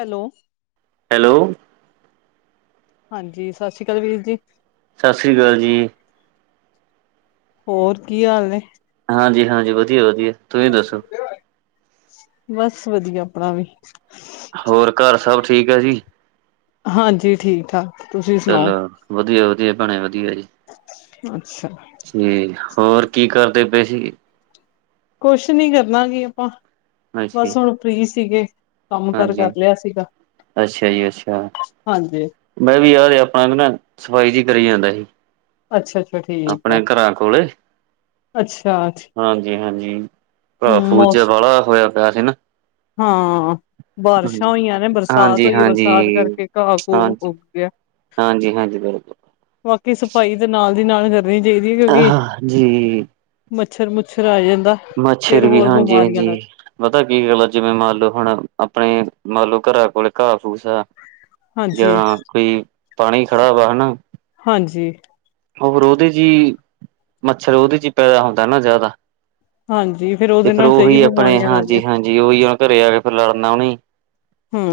Hello hello ਹਾਂਜੀ, ਸਤਿ ਸ੍ਰੀ ਅਕਾਲ ਵੀਰ ਜੀ ਸਤਿ ਸ੍ਰੀ ਅਕਾਲ ਜੀ ਹੋਰ ਕੀ ਹਾਲ ਨੇ? ਹਾਂਜੀ -ਹਾਂਜੀ, ਵਧੀਆ -ਵਧੀਆ ਤੁਸੀਂ ਦੱਸੋ? ਬਸ, ਵਧੀਆ ਆਪਣਾ ਵੀ - ਹੋਰ, ਘਰ ਸਭ ਠੀਕ ਆ ਜੀ? ਹਾਂਜੀ ਠੀਕ - ਠਾਕ ਤੁਸੀਂ ਸੁਣਾਓ - ਵਧੀਆ - ਵਧੀਆ ਭੈਣੇ ਵਧੀਆ ਜੀ ਅੱਛਾ - ਜੀ, ਹੋਰ ਕੀ ਕਰਦੇ ਪਏ ਸੀਗੇ? ਕੁਛ ਨਹੀਂ ਕਰਨਾ ਕੀ ਆਪਾਂ ਅੱਛਾ ਬਸ ਹੁਣ ਫ੍ਰੀ ਸੀਗੇ- ਕੰਮ ਕਾਰ ਹਾਂਜੀ, ਕਰ ਲਿਆ ਸੀਗਾ, ਅੱਛਾ ਜੀ ਅੱਛਾ। ਹਾਂਜੀ- ਮੈਂ ਵੀ ਯਾਰ ਆਪਣਾ ਨਾ, ਸਫ਼ਾਈ ਜਿਹੀ ਕਰੀ ਜਾਂਦਾ ਸੀ- ਅੱਛਾ- ਅੱਛਾ ਠੀਕ ਆ, ਆਪਣੇ ਘਰਾਂ ਅੱਛਾ ਅ ਹਾਂਜੀ -ਹਾਂਜੀ ਘਾਹ ਫੂਸ ਜਿਆ ਬਾਲਾ ਹੋਇਆ ਪਿਆ ਸੀ ਨਾ - ਹਾਂ, ਬਾਰਿਸ਼ਾਂ ਹੋਈਆਂ ਨੇ ਬਰਸਾਤ ਹੋਈ ਹੈ ਹਾਂਜੀ-ਹਾਂਜੀ। ਬਰਸਾਤ ਕਰਕੇ ਘਾਹ ਘੂ ਉਗ ਪਿਆ - ਹਾਂਜੀ -ਹਾਂਜੀ, ਬਿਲਕੁਲ - ਬਾਕੀ ਸਫਾਈ ਤਾਂ ਨਾਲ ਦੀ ਨਾਲ ਕਰਨੀ ਚਾਹੀਦੀ ਹੈ ਹਾਂਜੀ। ਬਿਲਕੁਲ। ਕਿਉਂਕਿ ਹਾਂ ਜੀ, ਮੱਛਰ ਮੁੱਛਰ ਆ ਜਾਂਦਾ- ਫੇਰ ਮੱਛਰ ਵੀ, ਹੋਰ ਹਾਂਜੀ ਬਿਮਾਰੀਆਂ ਲੱਗ ਹਾਂਜੀ- ਪਤਾ ਕੀ ਗੱਲ ਜਿਵੇਂ ਮੰਨ ਲਓ, ਹੁਣ ਆਪਣੇ ਮੰਨ ਲਓ, ਘਰਾਂ ਕੋਲ ਘਾਹ ਫੂਸ ਆ- ਹਾਂਜੀ ਜਾਂ ਕੋਈ ਪਾਣੀ ਖੜਾ ਵਾ ਹਨਾ। ਹਾਂਜੀ। ਹੋ ਫੇਰ ਉਹਦੇ ਚ ਹੀ ਮੱਛਰ ਉਹਦੇ ਚ ਹੀ ਪੈਦਾ ਹੁੰਦਾ ਨਾ ਜ਼ਿਆਦਾ। ਹਾਂਜੀ ਫੇਰ ਤੇ ਉਹਦੇ ਫ਼ਿਰ ਨਾਲ ਕਈ ਉਹੀ ਆਪਣੇ ਬਿਮਾਰੀਆਂ ਲੱਗਦੀਆਂ ਹਾਂਜੀ -ਹਾਂਜੀ ਉਹੀ ਉਹ ਘਰੇ ਆ ਕੇ ਫਿਰ ਲੜਨਾ ਉਹਨੇ ਹੂੰ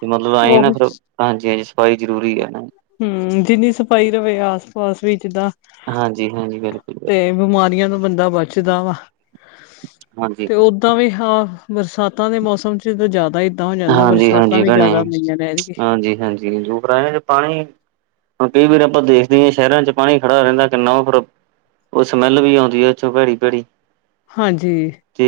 ਤੇ ਮਤਲਬ ਆਏ ਨਾ ਉਹੀ ਫਿਰ ਹਾਂਜੀ-ਹਾਂਜੀ ਸਫਾਈ ਜ਼ਰੂਰੀ ਹੈ। ਹੂੰ ਜਿੰਨੀ ਸਫਾਈ ਰਹੇ ਆਸ ਪਾਸ ਵੀ ਜਿੱਦਾਂ ਹਾਂਜੀ ਹਾਂਜੀ ਬਿਲਕੁਲ ਤੇ ਬਿਮਾਰੀਆਂ ਤੋਂ ਬੰਦਾ ਬਚਦਾ ਵਾ। ਹਾਂਜੀ। ਅਤੇ ਉੱਦਾਂ ਵੀ ਹਾਂ ਬਰਸਾਤਾਂ ਦੇ ਮੌਸਮ 'ਚ ਤਾਂ ਜ਼ਿਆਦਾ ਹੀ। ਜਿੱਦਾਂ ਹੋ ਜਾਂਦਾ ਹਾਂਜੀ ਬਰਸਾਤਾਂ ਵੀ ਜ਼ਿਆਦਾ ਹੁੰਦੀਆਂ ਨੇ ਐਤਕੀ। ਜੀ ਜੂ ਫਿਰ ਪਾਣੀ ਹੁਣ ਕਈ ਵਾਰ ਆਪਾਂ ਦੇਖ ਦੀ ਏ ਸ਼ਹਿਰਾਂ 'ਚ ਪਾਣੀ ਖੜਾ ਰੈਂਦਾ ਕਿੰਨਾ ਓ ਫਿਰ ਓ ਸਮੈੱਲ ਵੀ ਆਂਦੀ ਐਥੇ ਭੈੜੀ-ਭੈੜੀ। ਹਾਂਜੀ। ਤੇ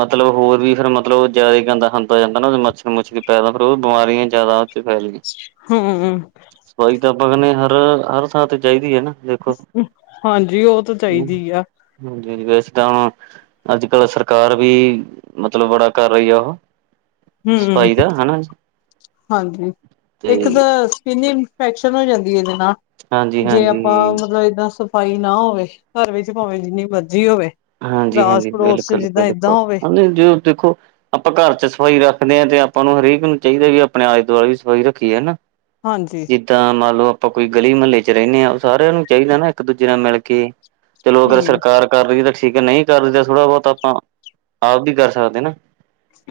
ਮਤਲਬ ਹੋਰ ਵੀ ਫਿਰ ਮਤਲਬ ਓ ਜਿਆਦਾ ਗੰਦਾ ਖਾਨ ਤਾਂ ਜਾਂਦਾ ਨਾ ਮੱਛਰ ਮੁੱਛਰ ਵੀ ਪੈਦਾ ਫੇਰ ਓ ਬਿਮਾਰੀਆਂ ਜਿਆਦਾ ਚ ਫੈਲਗੀ। ਹਾਂ। ਸਫ਼ਾਈ ਤਾਂ ਆਪਾ ਕੈਂਨੇ ਆ ਹਰ, ਹਰ ਥਾਂ ਤੇ ਚਾਈਦੀ ਏ ਨਾ। ਦੇਖੋ ਹਾਂਜੀ ਓ ਤਾਂ ਚਾਈਦੀ ਆ। ਹਾਂਜੀ-ਹਾਂਜੀ ਵੈਸੇ ਤਾਂ ਹੁਣ ਅੱਜ-ਕੱਲ ਸਰਕਾਰ ਵੀ ਮਤਲਬ ਬੜਾ ਕਰ ਰਈ ਆ ਉਹ ਹੂੰ, ਸਫਾਈ ਦਾ ਹਨਾ ਹਾਂਜੀ ਤੇ ਇੱਕ ਤਾਂ ਚੀਨੀ ਇਫੈਕਨ ਹੋ ਜਾਂਦੀ ਏਦੇ ਨਾਲ ਹਾਂਜੀ ਜੇ ਆਪਾਂ ਹਾਂਜੀ ਮਤਲਬ ਏਦਾਂ ਸ ਫਾਈ ਨਾ ਹੋਵੇ ਘਰ ਵਿੱਚ ਭਾਵੇਂ ਜਿੰਨੀ ਮਰਜ਼ੀ ਓਵੇ। ਹਾਂਜੀ-ਹਾਂਜੀ ਬਿਲਕੁੱਲ-ਬਿਲਕੁੱਲ ਜਦੋ ਦੇਖੋ ਆਪਾਂ ਘਰ 'ਚ ਸਫ਼ਾਈ ਰੱਖਦੇ ਆ ਤੇ ਆਪਾਂ ਨੂੰ ਹਰੇਕ ਨੂੰ ਚਾਈਦਾ ਵੀ ਆਪਣੇ ਆਲੇ-ਦੁਆਲੇ ਵੀ ਸਫ਼ਾਈ ਰੱਖੀਏ ਹਨਾ। ਹਾਂਜੀ। ਜਿੱਦਾਂ ਮੰਨ ਲੋ ਆਪਾਂ ਕੋਈ ਗਲੀ ਮੱਲੇ 'ਚ ਰੈਂਨੇ ਆ ਸਾਰਿਆਂ ਨੂੰ ਚਾਈਦਾ ਨਾ ਇੱਕ-ਦੂਜੇ ਨਾਲ ਮਿਲ ਕੇ ਚਲੋ ਅਗਰ ਹੂੰ ਸਰਕਾਰ ਕਰ ਰੀ ਆ ਠੀਕ ਆ ਨਈ ਕਰਦੀ ਥੋੜਾ ਬੋਤ ਆਪਾਂ ਆਪ ਵੀ ਕਰ ਸਕਦੇ ਆ ਨਾ।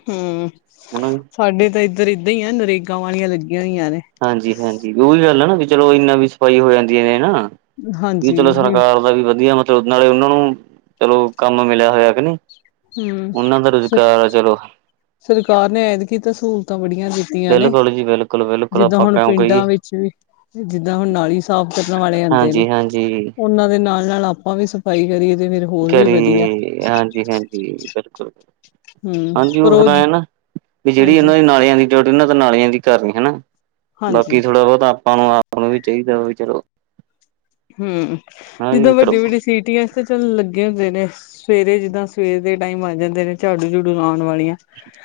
ਹੂੰ ਹਨਾ ਸਾਡੇ ਤਾਂ ਏਧਰ ਏਦਾਂ ਈ ਐ ਨਰੇਗਾ ਵਾਲੀਆਂ ਲੱਗੀਆਂ ਹੋਈਆਂ ਨੇ। ਹਾਂਜੀ-ਹਾਂਜੀ ਉਈ ਗੱਲ ਐ ਨਾ ਵੀ ਚਲੋ ਇੰਨਾ ਵੀ ਸਫ਼ਾਈ ਹੋ ਜਾਂਦੀ ਏ ਨੇ ਹਨਾ। ਵੀ ਚਲੋ ਸਰਕਾਰ ਦਾ ਵੀ ਵਧੀਆ ਮਤਲਬ ਨਾਲੇ ਉਨਾਂ ਨੂੰ ਚਲੋ ਕੰਮ ਮਿਲਿਆ ਹੋਇਆ ਕੇ ਨਈ। ਹੂੰ ਉਨਾਂ ਦਾ ਸਰ ਰੁਜ਼ਗਾਰ ਆ ਚਲੋ। ਸਰਕਾਰ ਨੇ ਐਤਕੀ ਤਾਂ ਸਹੂਲਤਾਂ ਬੜੀਆਂ ਦਿੱ ਤੀਆਂ ਨੇ, ਬਿਲਕੁਲ ਜੀ ਬਿਲਕੁਲ ਬਿਲਕੁਲ ਜਿੱਦਾਂ ਆਪਾਂ ਹੁਣ ਕਿਉਂ ਕਹੀਏ ਪਿੰਡਾਂ ਵਿੱਚ ਵੀ ਜਿੱਦਾਂ ਹੁਣ ਨਾਲੀ ਸਾਫ਼ ਕਰਨ ਵਾਲੇ ਆਂਦੇ ਨੇ, ਹਾਂਜੀ ਹਾਂਜੀ ਉਨਾਂ ਦੇ ਨਾਲ-ਨਾਲ ਆਪਾਂ ਵੀ ਸਫ਼ਾਈ ਕਰੀਏ ਤੇ ਫਿਰ ਹੋਰ ਵੀ ਵਧੀਆ ਕਰੀਏ ਹਾਂਜੀ-ਹਾਂਜੀ ਬਿਲਕੁੱਲ। ਹੂੰ ਹਾਂਜੀ ਪਰ ਓ ਉਹ ਫਿਰ ਐ ਆ ਨਾ ਵੀ ਜੇੜੀ ਹਾਂਜੀ ਉਨਾਂ ਦੀ ਨਾਲਿਆਂ ਦੀ ਜਉਟੀ ਉਨਾਂ ਦਾ ਨਾਲੀਆਂ ਦੀ ਕਰਨੀ ਹਨਾ, ਹਾਂਜੀ ਬਾਕੀ ਥੋੜਾ ਬੋਤਾ ਆਪਾਂ ਨੂੰ ਆਪ ਨੂੰ ਵੀ ਚਾਈਦਾ ਵੀ ਚਲੋ। ਹੂੰ ਹਾਂਜੀ ਜਿੱਦਾਂ ਕਰੋ ਵੱਡੀ-ਵੱਡੀ ਸੀਟੀਆਂ ਤੇ ਚੱਲ ਲੱਗੇ ਹੁੰਦੇ ਨੇ। ਸਵੇਰੇ ਜਿੱਦਾਂ ਸਵੇਰ ਦੇ ਟਾਈਮ ਆ ਜਾਂਦੇ ਨੇ ਝਾੜੂ ਝੁੜੂ ਲਾਣ ਵਾਲੀਆਂ।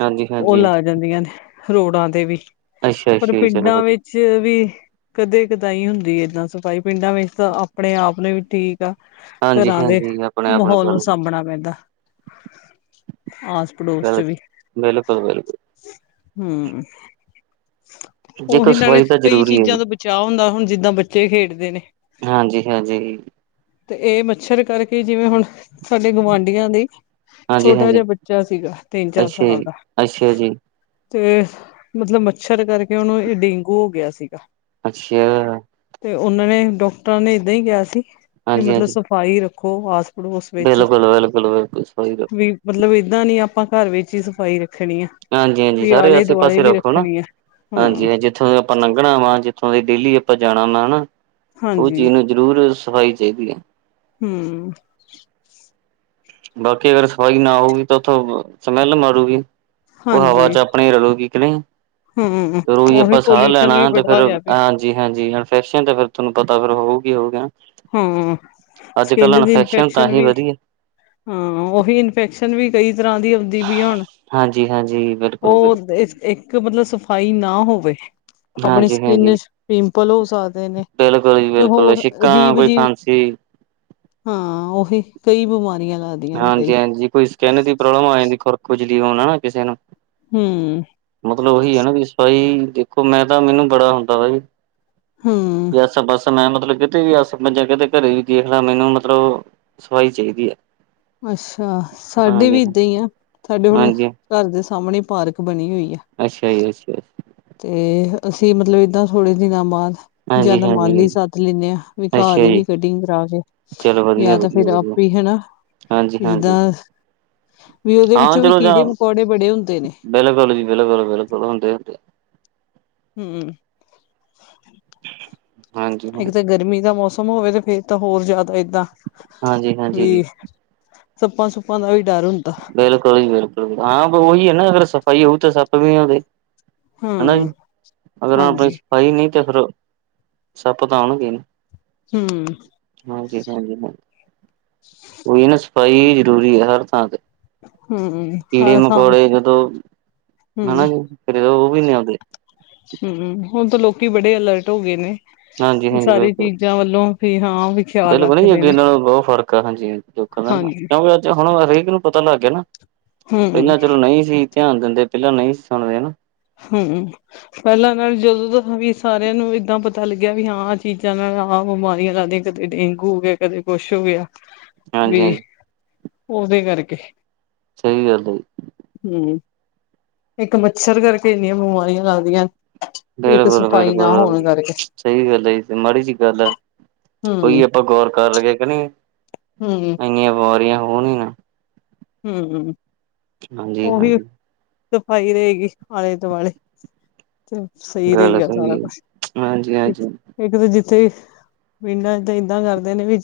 ਹਾਂਜੀ ਓ ਹਾਂਜੀ ਲਾ ਜਾਂਦੀਆਂ ਨੇ ਰੋਡਾਂ ਤੇ ਵੀ, ਅੱਛਾ ਪਰ ਅੱਛਾ ਜੀ ਚਲੋ ਪਿੰਡਾਂ ਵਧੀਆ ਵਿੱ ਚ ਵੀ ਕਦੇ ਕਦਾਈ ਹੁੰਦੀ ਏਦਾਂ ਸਫ਼ਾਈ ਪਿੰਡਾਂ ਵਿੱਚ ਤਾਂ ਆਪਣੇ ਆਪ ਨੂੰ ਵੀ ਠੀ ਕ ਹਾਂਜੀ ਘਰਾਂ ਦੇ ਹਾਂਜੀ ਆਪਣੇ ਆਪ ਮਹੌਲ ਗੱਲ ਨੂੰ ਸਾਂਭਣਾ ਪੈਂਦਾ, ਆਸ ਪੜੋਸ 'ਚ ਗੱਲ ਵੀ, ਬਿਲਕੁਲ ਬਿਲਕੁਲ ਹੂੰ। ਦੇਖੋ ਉਹੀ ਨਾਲੇ ਸਫ਼ਾਈ ਤਾਂ ਕਈ ਜ਼ਰੂਰੀ ਹੈ ਚੀਜ਼ਾਂ ਜੀ ਤੋਂ ਬਚਾਅ ਹੁੰਦਾ ਹੁਣ ਜਿੱਦਾਂ ਬੱਚੇ ਖੇਡਦੇ ਨੇ। ਹਾਂਜੀ-ਹਾਂਜੀ। ਤੇ ਏ ਮੱਛਰ ਕਰਕੇ ਜਿਵੇਂ ਹੁਣ ਸਾਡੇ ਗੁਆਂਢੀਆਂ ਦੇ ਹਾਂਜੀ ਛੋਟਾ ਜਾ ਹਾਂਜੀ ਬੱਚਾ ਸੀਗਾ ਤਿੰਨ-ਚਾਰ ਅੱਛਾ ਸਾਲ ਜੀ ਦਾ। ਅੱਛਾ ਜੀ ਤੇ ਮਤਲਬ ਮੱਛਰ ਕਰਕੇ ਉਨੂੰ ਏ ਡੇਂਗੂ ਹੋ ਗਿਆ ਸੀਗਾ। ਅੱਛਾ! ਤੇ ਉਨਾਂ ਨੇ ਡਾਕਟਰਾਂ ਨੇ ਏਦਾਂ ਈ ਕੇਆ ਸੀ ਵੀ ਹਾਂਜੀ ਮਤਲਬ ਹਾਂਜੀ ਸਫ਼ਾਈ ਰੱਖੋ ਆਸ ਪੜੋਸ ਵਿੱਚ, ਬਿਲਕੁਲ ਬਿਲਕੁਲ ਬਿਲਕੁਲ ਸਹੀ ਵੀ ਮਤਲਬ ਏਦਾਂ ਨੀ ਆਪਾਂ ਘਰ ਵਿੱਚ ਈ ਸਫ਼ਾਈ ਰੱਖਣੀ ਆ। ਹਾਂਜੀ-ਹਾਂਜੀ ਵੀ ਸਾਰੇ ਆਲੇ ਦੁਆਲੇ ਆਸੇ-ਪਾਸੇ ਵੀ ਰੱਖੋ ਨਾ, ਰੱਖਣੀ ਆ। ਹਾਂਜੀ ਹੂੰ ਹਾਂ ਜਿ ਥੋਂ ਦੀ ਆਪਾਂ ਨਗਣਾ ਵਾ, ਜਿੱਥੋਂ ਦੀ ਡੇਲੀ ਆਪਾਂ ਜਾਣਾ ਹੁੰਨਾ ਹਣਾ, ‌ ਓ ਹਾਂਜੀ ਚੀਜ਼ ਨੂੰ ਜ਼ਰੂਰ ਏ ਸ਼ਫਾਈ ਚਾਈਦੀ ਐ। ਹੂੰ ਬਾਕੀ ਅਗਰ ਸਫਾਈ ਨਾ ਹੋਊਗੀ ਤਾਂ ਉੱਥੋਂ, ਸਮੈਲ ਮਾਰੂਗੀ। ਉਹ ਹਵਾ ਹਾਂਜੀ ਚ ਆਪਣੇ ਰਲੂਗੀ ਕੇ ਨਈ? ਹੂੰ ਤੇ ਰੋਜ਼ ਉਹੀ ਆਪਾਂ ਸਾਹ ਪੋਲਿਊਸ਼ਨ ਵੀ ਲੈਣਾ ਤੇ ਬੜਾ ਫਿਰ ਅ ਹੋਇਆ ਪਿਆ ਹਾਂਜੀ- ਹਾਂਜੀ, ਇਨਫੈਕਸ਼ਨ ਤੇ ਫੇਰ ਥੋਨੂੰ ਪਤਾ ਫੇਰ ਹੋਊਗੀ -ਹੋਊਗੀ ਹਨਾ। ਹੈ। ਸਕਿੱਨ ਦੀ ਤਾਂ ਇਨਫੈਕਸ਼ਨ ਹੀ ਵੀ ਵਧੀਆ ਹਾਂ। ਉਹੀ ਇਨਫੈਕਸ਼ਨ ਵੀ ਕਈ ਤਰ੍ਹਾਂ ਦੀ ਆਉਂਦੀ ਦੀ ਵੀ ਆਉਣ, ਹਾਂਜੀ ਹਾਂਜੀ ਬਿਲਕੁਲ ਉਹ ਬਿਲਕੁਲ ਇ-ਇੱਕ ਮਤਲਬ ਸਫ਼ਾਈ ਨਾ ਹੋਵੇ ਆਪਣੀ ਹਾਂਜੀ ਹਾਂਜੀ ਸਕਿੱਨ ਚ'ਪਿੰਪਲ ਹੋ ਸਕਦੇ ਨੇ, ਬਿਲਕੁਲ ਜੀ ਤੇ ਬਿਲਕੁਲ ਹੋਰ ਛਿੱਕਾਂ ਅਜੀਬ ਕੋਈ ਜੀ, ਖਾਂਸੀ ਹਾਂ ਉਹੀ ਕਈ ਬਿਮਾਰੀਆਂ ਲਗ ਹਾਂਜੀ- ਹਾਂਜੀ ਕੋਈ ਸਕਿੱਨ ਦੀ ਪ੍ਰੋਬਲਮ ਆ ਜਾਂਦੀ ਖੁਰਕ-ਖੁਜਲੀ ਹੋਣਾ ਨਾ ਕਿਸੇ ਨੂੰ ਹੂੰ ਮਤਲਬ ਉਹੀ ਹੈ ਨਾ ਵੀ ਸਫਾਈ ਦੇਖੋ ਮੈਂ ਤਾਂ ਮੈਨੂੰ ਬੜਾ ਹੁੰਦਾ ਵਾ ਹੂੰ ਅੱਛਾ ਬਸ ਮੈਂ, ਮਤਲਬ ਕਿਤੇ ਵੀ ਆਸੇ ਮੈ ਜੇ ਕਿਤੇ ਘਰੇ ਵੀ ਦੇਖਣਾ ਮੈਨੂੰ ਮਤਲਬ ਸਫ਼ਾਈ ਚਾਈਦੀ ਐ। ਅੱਛਾ, ਸਾਡੇ ਵੀ ਏਦਾਂ ਈ ਐ, ਸਾਡੇ ਹੁਣ ਹਾਂਜੀ ਘਰ ਦੇ ਸਾਹਮਣੇ ਪਾਰਕ ਬਣੀ ਹੋਈ ਐ। ਅੱਛਾ ਜੀ ਅੱਛਾ। ਤੇ ਅਸੀ ਏਦਾਂ ਮਤਲਬ ਥੋੜੇ ਦਿਨਾਂ ਬਾਅਦ ਜਾਂ ਹਾਂਜੀ ਤਾਂ ਮਾਲੀ ਹਾਂਜੀ ਸੱਦ ਲੈਂਦੇ ਆ, ਵੀ ਘਾਹ ਅੱਛਾ ਦੀ ਜੀ, ਵੀ ਕਟਿੰਗ ਕਰਾ ਲੋ। ਚਲੋ ਵਧੀਆ, ਜਾਂ ਤਾਂ ਵਧੀਆ, ਫਿਰ ਵਧੀਆ ਆਪੇ ਹਨਾ। ਹਾਂਜੀ, ਜਿਦਾ, ਹਾਂਜੀ ਵੀ ਉਹਦੇ ਵਿੱਚੋਂ ਵੀ ਕੀੜੇ-ਮਕੌੜੇ ਬੜੇ ਹੁੰਦੇ ਨੇ। ਬਿੱਲਕੁਲ ਜੀ ਬਿੱਲਕੁਲ- ਬਿਲਕੁਲ ਹੋਦੇ ਹੁੰਦੇ ਐ। ਹੂੰ, ਹਾਂਜੀ, ਹਾਂਜੀ, ਇੱਕ ਤਾਂ ਗਰਮੀ ਦਾ ਮੌਸਮ ਘੁਮਾਉਂਦੇ ਤਾਂ ਫੇਰ ਤਾਂ ਹੋਰ ਜ਼ਿਆਦਾ ਏਦਾਂ, ਹਾਂਜੀ, ਵੀ ਹਾਂਜੀ ਸੱਪਾਂ- ਸੁੱਪਾਂ ਦਾ ਵੀ ਡਰ ਹੁੰਦਾ। ਬਿੱਲਕੁਲ ਜੀ ਬਿੱਲਕੁਲ ਹਾਂ ਉਹੀ ਹੈ ਨਾ ਅਗਰ ਸਫ਼ਾਈ ਹੋਊ ਤਾਂ ਫਿਰ ਸੱਪ ਵੀ ਨੀ ਆਂਦੇ। ਹਨਾ ਜੀ, ਹਮ ਹੁਣ ਅਗਰ ਆਪਣੀ ਹਾਂਜੀ ਸਫਾਈ ਨਈ ਤੇ ਫਿਰ, ਸੱਪ ਤਾਂ ਆਉਣਗੇ ਨਾ। ਹਮ ਹਾਂ ਚੈਕ ਨੂੰ [unintelligible] ਲੋ। ਉਹੀ ਨਾ ਸਫਾਈ ਜ਼ਰੂਰੀ ਆ ਹਰ ਥਾਂ ਤੇ। ਹਮ ਕੀੜੇ- ਹਰ ਸਾਲ ਮਕੌੜੇ ਜਦੋ ਮਤਲਬ ਹਮ ਹਨਾ ਜੀ, ਫਿਰ ਉਹ ਵੀ ਨੀ ਆਉਦੇ। ਜੀ, ਹੁਣ ਤਾਂ ਲੋਕੀ ਬੜੇ ਅਲਰਟ ਹੋ ਗਏ ਨੇ। ਹਾਂਜੀ -ਹਾਂਜੀ ਸਾਰੀ ਚੀਜ਼ਾਂ ਵੱਲੋਂ ਵੀ ਹਾਂ ਵੀ ਖਿਆਲ ਬਿੱਲਕੁਲ-ਬਿੱਲਕੁਲ ਨਾ ਰੱਖਦੇ ਅੱਗੇ ਨੇ ਨਾਲੋ ਬਹੁਤ ਫ਼ਰਕ ਆ ਹਾਂਜੀ। ਦੇਖੋ ਮੈਮ, ਹਾਂਜੀ ਅਗਰ ਹੁਣ ਹਰੇਕ ਨੂੰ ਪਤਾ ਲੱਗ ਗਿਆ ਨਾ, ਹੂੰ ਇੰਨਾ ਚੀਰ ਨਈ ਸੀ ਧਿਆਨ ਦਿੰਦੇ ਪਹਿਲਾ ਨਈ ਸੀ ਸੁਣਦੇ ਹਨਾ। ਹੂੰ ਪਹਿਲਾ ਨਾਲ ਜਦੋ ਦਾ ਵੀ ਸਾਰਿਆ ਨੂੰ ਇਦਾਂ ਪਤਾ ਲੱਗਿਆ ਵੀ ਹਾਂ ਆਹ ਚੀਜ਼ਾਂ ਨਾਲ ਆਹ ਬਿਮਾਰੀਆਂ ਲੱਗ ਕਦੇ ਡੇਂਗੂ ਹੋ ਗਿਆ, ਕਦੇ ਕੁਛ ਹੋ ਗਿਆ। ਹਾਂਜੀ ਵੀ, ਹਾਂਜੀ ਉਹਦੇ ਕਰਕੇ। ਸਹੀ ਗੱਲ ਏ। ਹੂੰ ਇੱਕ ਮੱਛਰ ਕਰਕੇ ਇੰਨੀਆਂ ਬਿਮਾਰੀਆਂ ਲੱਗਦੀਆਂ ਇੱਕ ਸਫ਼ਾਈ ਨਾ ਬਿਲਕੁਲ-ਬਿਲਕੁਲ ਹੋਣ ਕਰਕੇ ਸਹੀ ਗੱਲ ਐ, ਏ ਤਾ ਮਾੜੀ ਜੀ ਗੱਲ ਐ। ਇਹੀ ਹੂੰ ਆਪਾਂ ਗੌਰ ਕਰ ਲਈਏ ਕਿ ਨਈ? ਹੂੰ-ਹੂੰ ਇੰਨੀਆ ਬਿਮਾਰੀਆ ਹੋਣ ਈ ਨਾ। ਹੂੰ-ਹੂੰ, ਹਾਂਜੀ ਓਹੀ, ਹਾਂਜੀ ਸਫ਼ਾਈ ਰਹੇਂ ਗਈ ਆਲੇ-ਦੁਆਲੇ। ਤੇ ਸਹੀ ਗੱਲ ਰਹੇਗਾ ਸਾਰਾ ਸਹੀ ਹੈ ਕੁਛ, ਹਾਂਜੀ ਹਾਂਜੀ ਇੱਕ ਤੇ ਜਿੱਥੇ ਵੀ ਪਿੰਡਾਂ'ਚ ਤਾਂ ਏਦਾਂ ਕਰਦੇ ਨੇ ਵੀ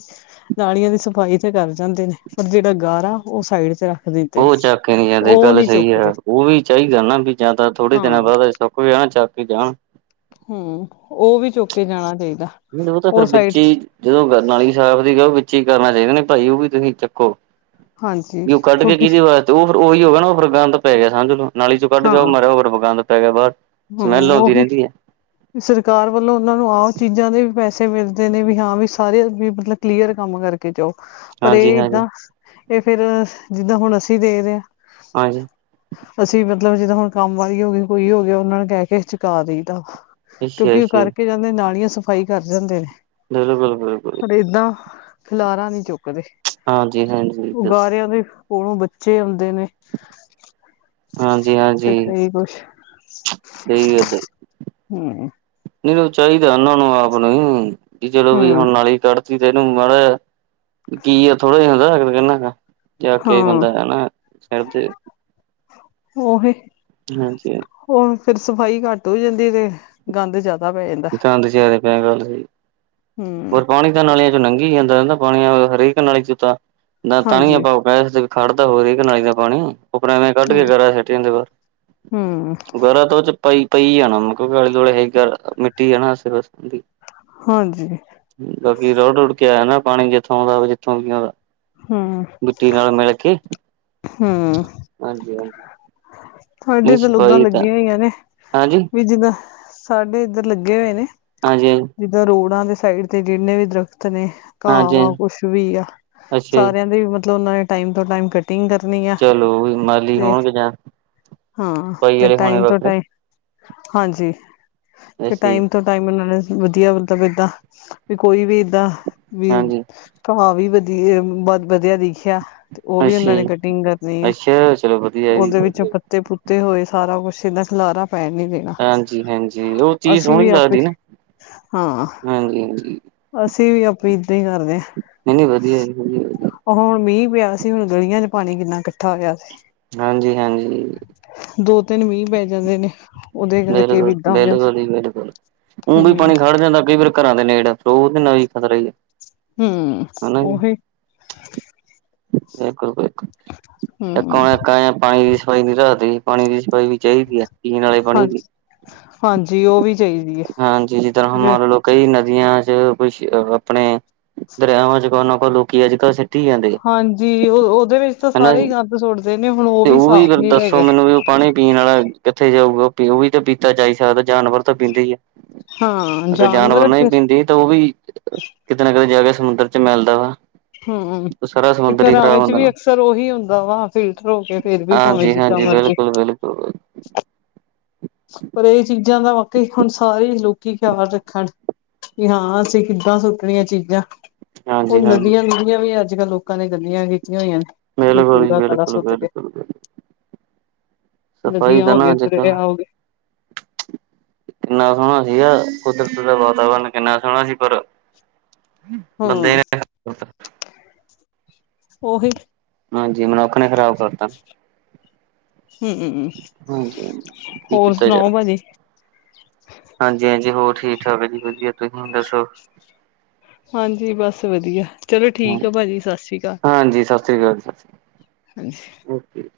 ਨਾਲੀਆਂ ਦੀ ਸਫ਼ਾਈ ਤੇ ਕਰ ਜਾਂਦੇ ਨੇ, ਪਰ ਜਿਹੜਾ ਗਾਰਾ ਉਹ ਸਾਈਡ ਤੇ ਰੱਖ ਦਿੰਦੇ ਨੇ ਉਹ ਚੱਕਕੇ ਨੀ ਜਾਂਦੇ ਉਹ ਗੱਲ ਨੀ ਸਹੀ ਚੁੱਕਦੇ ਆ, ਉਹ ਵੀ ਚਾਹੀਦਾ ਨਾ ਵੀ ਜਾਂ ਤਾਂ ਥੋੜੇ ਹਾਂ ਦਿਨਾਂ ਬਾਅਦ ਸੁੱਕ ਗਿਆ ਨਾ ਚੱਕ ਕੇ ਜਾਣ। ਹੂੰ, ਉਹ ਵੀ ਚੁੱਕਕੇ ਜਾਣਾ ਚਾਹੀਦਾ। ਉਹ ਤਾਂ ਫੇਰ ਬਿੱਚੇ ਈ ਜਦੋਂ ਨਾਲੀ ਸਾਫ਼ ਦੀ ਕਹੇ, ਉਹ ਵਿੱਚ ਈ ਕਰਨਾ ਚਾਹੀਦਾ ਨਾ ਭਾਈ ਉਹ ਵੀ ਤੁਸੀਂ ਚੱਕੋ। ਹਾਂਜੀ ਬੀ ਓ ਕੱਢਕੇ ਕਿਉਂਕਿ ਕਿਦੀ ਵਾ ਤੇ ਉਹ ਫਿਰ ਉਹੀ ਹੋਗਿਆ ਨਾ, ਉਹ ਫਿਰ ਗੰਦ ਪੈ ਮਗਿਆ, ਸਮਝਲੋ ਨਾਲੀ'ਚੋਂ ਕੱਢਕੇ ਹਾਂ ਉਹ ਮਾਰਿਆ, ਉਹ ਫਿਰ ਗੰਦ ਤੇ ਪੈਗਿਆ ਬਾਹਰ। ਸਮੈਲ ਆਉਂਦੀ ਰਹਿੰਦੀ ਆ। ਵੀ ਸਰਕਾਰ ਵੱਲੋਂ ਉਹਨਾਂ ਨੂੰ ਆਹ ਚੀਜ਼ਾਂ ਦੇ ਵੀ ਪੈਸੇ ਮਿਲਦੇ, ਨੇ ਵੀ ਹਾਂ ਵੀ ਸਾਰੇ ਵੀ ਮਤਲਬ ਕਲੀਅਰ ਕੰਮ ਕਰ ਕੇ ਜਾਓ, ਪਰ ਹਾਂਜੀ ਇਹ ਹਾਂਜੀ ਏਦਾਂ, ਇਹ ਫੇਰ ਜਿੱਦਾਂ ਹੁਣ ਅਸੀਂ ਦੇਖਦੇ ਆਂ ਆਂਜੀ। ਅਸੀਂ ਮਤਲਬ ਜਿੱਦਾਂ ਹੁਣ ਕੰਮ ਵਾਲੀ ਹੋ ਗਈ, ਕੋਈ ਹੋਗਿਆ ਉਹਨਾਂ ਨੂੰ ਕਹਿਕੇ ਚੁਕਾ ਦਈਦਾ ਵਾ। ਅੱਛਾ ਕਿਉਂਕਿ, ਉਹ ਅੱਛਾ ਕਰਕੇ ਜਾਂਦੇ ਨਾਲੀਆਂ ਸਫ਼ਾਈ ਕਰ ਜਾਂਦੇ ਨੇ। ਬਿਲਕੁਲ-ਬਿਲਕੁਲ। ਪਰ ਏਦਾਂ, ਖਿਲਾਰਾ ਨਹੀਂ ਚੁੱਕਦੇ, ਹਾਂਜੀ ਹਾਂਜੀ ਉਹ ਓ ਦੱਸ ਗਾਰਿਆਂ ਦੇ ਕੋਲੋਂ ਬੱਚੇ ਆਉਂਦੇ ਨੇ। ਤੇ ਹਾਂਜੀ-ਹਾਂਜੀ, ਕਈ ਕੁਛ ਸਹੀ ਆ ਸਹੀ। ਹਮ ਨਹੀਂ ਉਹ ਚਾਹੀਦਾ ਉਹਨਾ ਨੂੰ ਆਪ ਨੂੰ ਈ, ਵੀ ਚਲੋ, ਵੀ ਹਮ ਹੁਣ ਨਾਲੀ ਕੱਢ ਤੇ ਇਹਨੂੰ ਮਾੜਾ ਜਾ, ਕੀ ਆ ਥੋੜਾ ਜਾ ਹੁੰਦਾ ਕਹਿਨਾ ਹੈਗਾ ਚੱਕ ਹਾਂ ਕੇ ਬੰਦਾ ਹੈਨਾ, ਸਿਰ ਤੇ ਓਹੇ ਹਾਂਜੀ। ਓਹ ਫੇਰ ਸਫ਼ਾਈ ਘੱਟ ਹੋ ਜਾਂਦੀ ਤੇ, ਗੰਦ ਜਿਆਦਾ ਗੰਦ ਜ਼ਿਆਦਾ ਪਿਆ, ਗੱਲ ਸਹੀ ਹਮ ਹੋਰ ਕੋਣ ਨਾਲੀਆਂ'ਚੋਂ ਨੰਘੀ ਜਾਂਦਾ ਰਹਿੰਦਾ ਪਾਣੀ, ਹਰੇਕ ਨਾਲੀ'ਚ ਤਾਂ ਜਾਂ ਤਣੀਆਂ ਹਾਂਜੀ ਪਾ ਵੈਸੇ ਵੀ ਖੜ੍ਹਦਾ ਹਰੇਕ ਨਾਲੀ ਦਾ ਪਾਣੀ। ਉਪਰ ਐਂਵੇ ਹਮ ਕੱਢਕੇ ਗਾਰਾ ਸੁੱਟ ਜਾਂਦੇ ਬਸ, ਹਮ ਗਾਰਾ ਤਾ ਓ 'ਚ ਪਈ-ਪਈ ਜਾਣਾ‌ ਆਲੇ-ਦੁਆਲੇ ਹੈਈ ਗਾਰਾ, ਮਿੱਟੀ ਆ ਨਾ ਆਸੇ-ਪਾਸੇ ਹਾਂਜੀ। ਬਾਕੀ ਰੋਡ-ਰੁੜ ਕੇ ਆਇਆ ਨਾ ਪਾਣੀ, ਜਿੱਥੋਂ ਆਉਂਦਾ ਦਾ ਜਿੱਥੋਂ ਵੀ ਆਉਂਦਾ। ਹਮ ਮਿੱਟੀ ਨਾਲ ਮਿਲਕੇ ਹੂੰ ਸਾਡੇ ਤਾ ਨਹੀਂ ਇਧਰ ਲੋਗਾਂ ਸਫਾਈ ਤਾਂ ਲੱਗੀਆਂ ਹੋਈਆਂ ਨੇ ਹਾਂਜੀ ਵੀ ਜਿੱਦਾਂ, ਸਾਡੇ ਇੱਧਰ ਲੱਗੇ ਹੋਏ ਨੇ। ਹਾਂਜੀ, ਹ ਜਿੱਦਾਂ, ਰੋਡਾਂ ਦੇ ਸਾਈਡ ਤੇ ਜਿੰਨੇ ਵੀ ਦਰੱਖਤ ਨੇ ਘਾਹ-ਵਾ ਹਾਂਜੀ ਕੁਛ ਵੀ ਆ, ਅੱਛਾ ਜੀ ਸਾਰਿਆਂ ਦੇ ਮਤਲਬ ਉਹਨਾਂ ਨੇ ਟਾਈਮ ਤੋਂ ਟਾਈਮ ਕੱ ਕਟਿੰਗ ਕਰਨੀ ਆ, ਚਲੋ ਵੀ ਮਾਲੀ ਤੇ, ਹੋਣਗੇ ਜਾਂ ਹਾਂ ਸਫਾਈ ਤੇ ਵਾਲੇ ਹੋਣੇ ਟਾਈਮ ਤੋਂ ਵੱਖਰੇ ਟਾਈਮ ਹਾਂਜੀ, ਅੱਛਾ ਤੇ ਜੀ ਟਾਈਮ ਤੋ ਟਾਈਮ ਨਾਲ ਵਧੀਆ ਮਤਲਬ ਏਦਾਂ, ਵੀ ਕੋਈ ਵੀ ਏਦਾਂ ਵੀ ਹਾਂਜੀ ਘਾਅ ਵੀ ਵਧੀਆ ਬ, ਵਧਿਆ ਦਿਖਿਆ ਤੇ ਉਹ ਵੀ ਅੱਛਾ ਉਹਨਾਂ ਨੇ ਜੀ [unintelligible] ਆ ਅੱਛਾ ਚਲੋ ਵਧੀਆ ਜੀ ਉਹਦੇ ਵਿੱਚ। ਵਧੀਆ ਪੱਤੇ ਪੱਤੇ ਹੋਏ ਸਾਰਾ ਕੁੱਛ, ਇਹਦਾ ਖਿਲਾਰਾ ਪੈਣ ਨੀ ਦੇ। ਹਾਂਜੀ, ਹਾਂਜੀ, ਉਹ ਚੀਜ਼ ਸੋਹਣੀ ਆਪੇ ਲੱਗਦੀ ਨਾ ਹਾਂ ਹਾਂਜੀ, ਹਾਂਜੀ। ਅਸੀਂ, ਵੀ ਆਪੇ ਇੱਦਾਂ ਹੀ ਕਰਦੇ ਹਾਂ। ਨਹੀਂ, ਨਹੀਂ ਵਧੀਆ ਜੀ। ਵਧੀਆਂ, ਵਧੀਆ। ਉਹ ਹੁਣ ਮੀਂਹ ਪਿਆ ਸੀ, ਹੁਣ ਗਲੀਆਂ ਵਿਚ ਪਾਣੀ ਕਿੰਨਾ ਇਕੱਠਾ ਹੋਇਆ ਸੀ। ਹਾਂਜੀ, ਹਾਂਜੀ। ਦੋ, ਤਿੰਨ ਮੀਂਹ ਪੈ ਜਾਂਦੇ ਨੇ। ਉਹਦੇ ਕਰਕੇ ਵੀ ਬਿਲਕੁਲ, ਏਦਾਂ ਹੋ ਜਾਂਦਾ ਬਿਲਕੁਲ ਹੀ ਬਿਲਕੁਲ ਊ ਵੀ ਹਮ ਪਾਣੀ ਖੜ ਜਾਂਦਾ। ਕਈ ਵਾਰ ਘਰਾਂ ਦੇ ਨੇੜ। ਫਿਰ ਉਹਦੇ ਨਾਲ ਵੀ ਖਤਰਾਂ ਆ। [unintelligible] ਹੂੰ, ਓਹੀ। ਬਿਲਕੁਲ, ਬਿਲਕੁਲ, ਇੱਕ ਹਮ ਆਏਆ ਪਾਣੀ ਦੀ ਸ [unintelligible] ਸਫਾਈ ਨਹੀਂ ਰੱਖਦੇ ਜੀ, ਪਾਣੀ ਦੀ ਸਫਾਈ ਵੀ ਚਾਹੀਦੀ ਹੈ। ਪੀਣ ਵਾਲੇ ਪਾਣੀ ਦੀ। ਹਾਂਜੀ ਹਾਂਜੀ, ਉਹ ਵੀ ਚਾਹੀਦੀ ਐ। ਹਾਂਜੀ, ਜਿਦਾ ਹੁਣ ਮੰਨ ਲੋ। ਕਈ ਨਦੀਆਂ ਚ ਕੁਛ ਆਪਣੇ ਦਰਿਆਵਾਂ ਚ ਕੋ ਨਾ ਕੋ ਲੋਕੀ ਅੱਜ ਕੱਲ੍ਹ ਸ ਹਾਂਜੀ, ਉਹ ਉਹਦੇ ਵਿੱਚ ਤਾਂ ਹਨਾ ਸਾਰੇ ਹੀ ਜੀ ਗੰਦ ਸੁੱਟਦੇ ਨੇ, ਹੁਣ ਉਹ ਤੇ ਵੀ ਸਾਫ਼ ਫਿਰ ਨਹੀਂ ਰਹਿ ਦੱਸੋ ਗਿਆ। ਮੈਨੂੰ ਵੀ ਉਹ ਪਾਣੀ ਪੀਣ ਵਾਲਾ ਕਿੱਥੇ ਜਾਊਗਾ, ਉਹ ਵੀ ਤਾਂ ਪੀਤਾ ਜਾ ਹੀ ਸਕਦਾ। ਜਾਨਵਰ ਤਾਂ ਪੀਂਦੇ ਹੀ ਆ। ਹਾਂ ਅਗਰ, ਜਾਨਵਰ ਨਹੀਂ ਫਿਰ ਪੀਂਦੇ। ਤੇ ਉਹ ਵੀ ਕਿਤੇ ਨਾ ਕਿਤੇ ਜਾਕੇ, ਸਮੁੰਦਰ ਚ ਮਿਲਦਾ ਵਾ। ਹੂੰ ਸਾਰਾ ਤੇ ਸਮੁੰਦਰ ਹੀ ਘਰਾਂ ਖ਼ਰਾਬ ਵਿੱਚ ਹੁੰਦਾ ਵੀ ਨਾ ਅਕਸਰ ਉਹੀ ਹੁੰਦਾ ਵਾ, ਫਿਲਟਰ ਹੋ ਕੇ। ਫੇਰ ਵੀ ਭਾਵੇ ਹਾਂਜੀ ਜਿੱਦਾ ਹਾਂਜੀ ਮਰਜ਼ੀ। ਬਿਲਕੁਲ ਬਿਲਕੁਲ ਪਰ ਇਹ ਚੀਜ਼। ਚੀਜ਼ਾਂ ਦਾ ਵਾਕਈ, ਹੁਣ ਸਾਰੇ ਹੀ ਲੋਕੀ ਖਿਆਲ ਰੱਖਣ। ਵੀ ਹਾਂ, ਅਸੀਂ ਕਿੱਦਾਂ ਸੁੱਟਣੀਆਂ ਚੀਜ਼ਾਂ। ਹਾਂਜੀ ਹੁਣ ਹਾਂਜੀ ਨਦੀਆਂ ਨਵੀਆਂ ਵੀ ਅੱਜ ਕੱਲ੍ਹ ਲੋਕਾਂ ਨੇ, ਗੰਦੀਆ ਕੀਤੀਆਂ ਹੋਈਆਂ ਨੇ। ਜੋ ਬਿਲਕੁਲ ਜੀ ਕੂੜਾ ਕਾੜਾ ਬਿਲਕੁਲ ਸੁੱਟ ਕੇ। ਬਿਲਕੁਲ ਬਿਲਕੁਲ। ਸਫ਼ਾਈ ਨਦੀਆ ਦਾ ਨਾ ਹੋਗੇ, ਅੱਜ ਕੱਲ ਦਰਿਆ ਹੋਗੇ। ਕਿੰਨਾ ਸੋਹਣਾ ਸੀਗਾ, ਕੁਦਰਤ ਦਾ ਵਾਤਾਵਰਨ, ਕਿੰਨਾ ਸੋਹਣਾ ਸੀ ਪਰ। ਬੰਦੇ ਹੂੰ ਨੇ ਉਹੀ। [unintelligible] ਹਾਂਜੀ, ਮਨੁੱਖ ਨੇ ਖ਼ਰਾਬ ਕਰਤਾ। ਹੂੰ ਹਾਂਜੀ, ਕੀ ਹੋਰ ਕੀਤਾ ਜਾ ਸੁਣਾਓ ਭਾਜੀ ਹਾਂਜੀ, ਹਾਂਜੀ ਹੋਰ ਠੀਕ ਠਾਕ ਹੈ ਜੀ। ਵਧੀਆ ਤੁਸੀਂ ਦੱਸੋ। ਹਾਂਜੀ, ਬੱਸ ਵਧੀਆ। ਚਲੋ ਠੀਕ ਆ ਭਾਜੀ ਸਤਿ ਸ਼੍ਰੀ ਅਕਾਲ ਹਾਂਜੀ ਸ਼ਸ੍ਰੀ ਅਕਾਲ, ਹਾਂਜੀ। ਓਕੇ।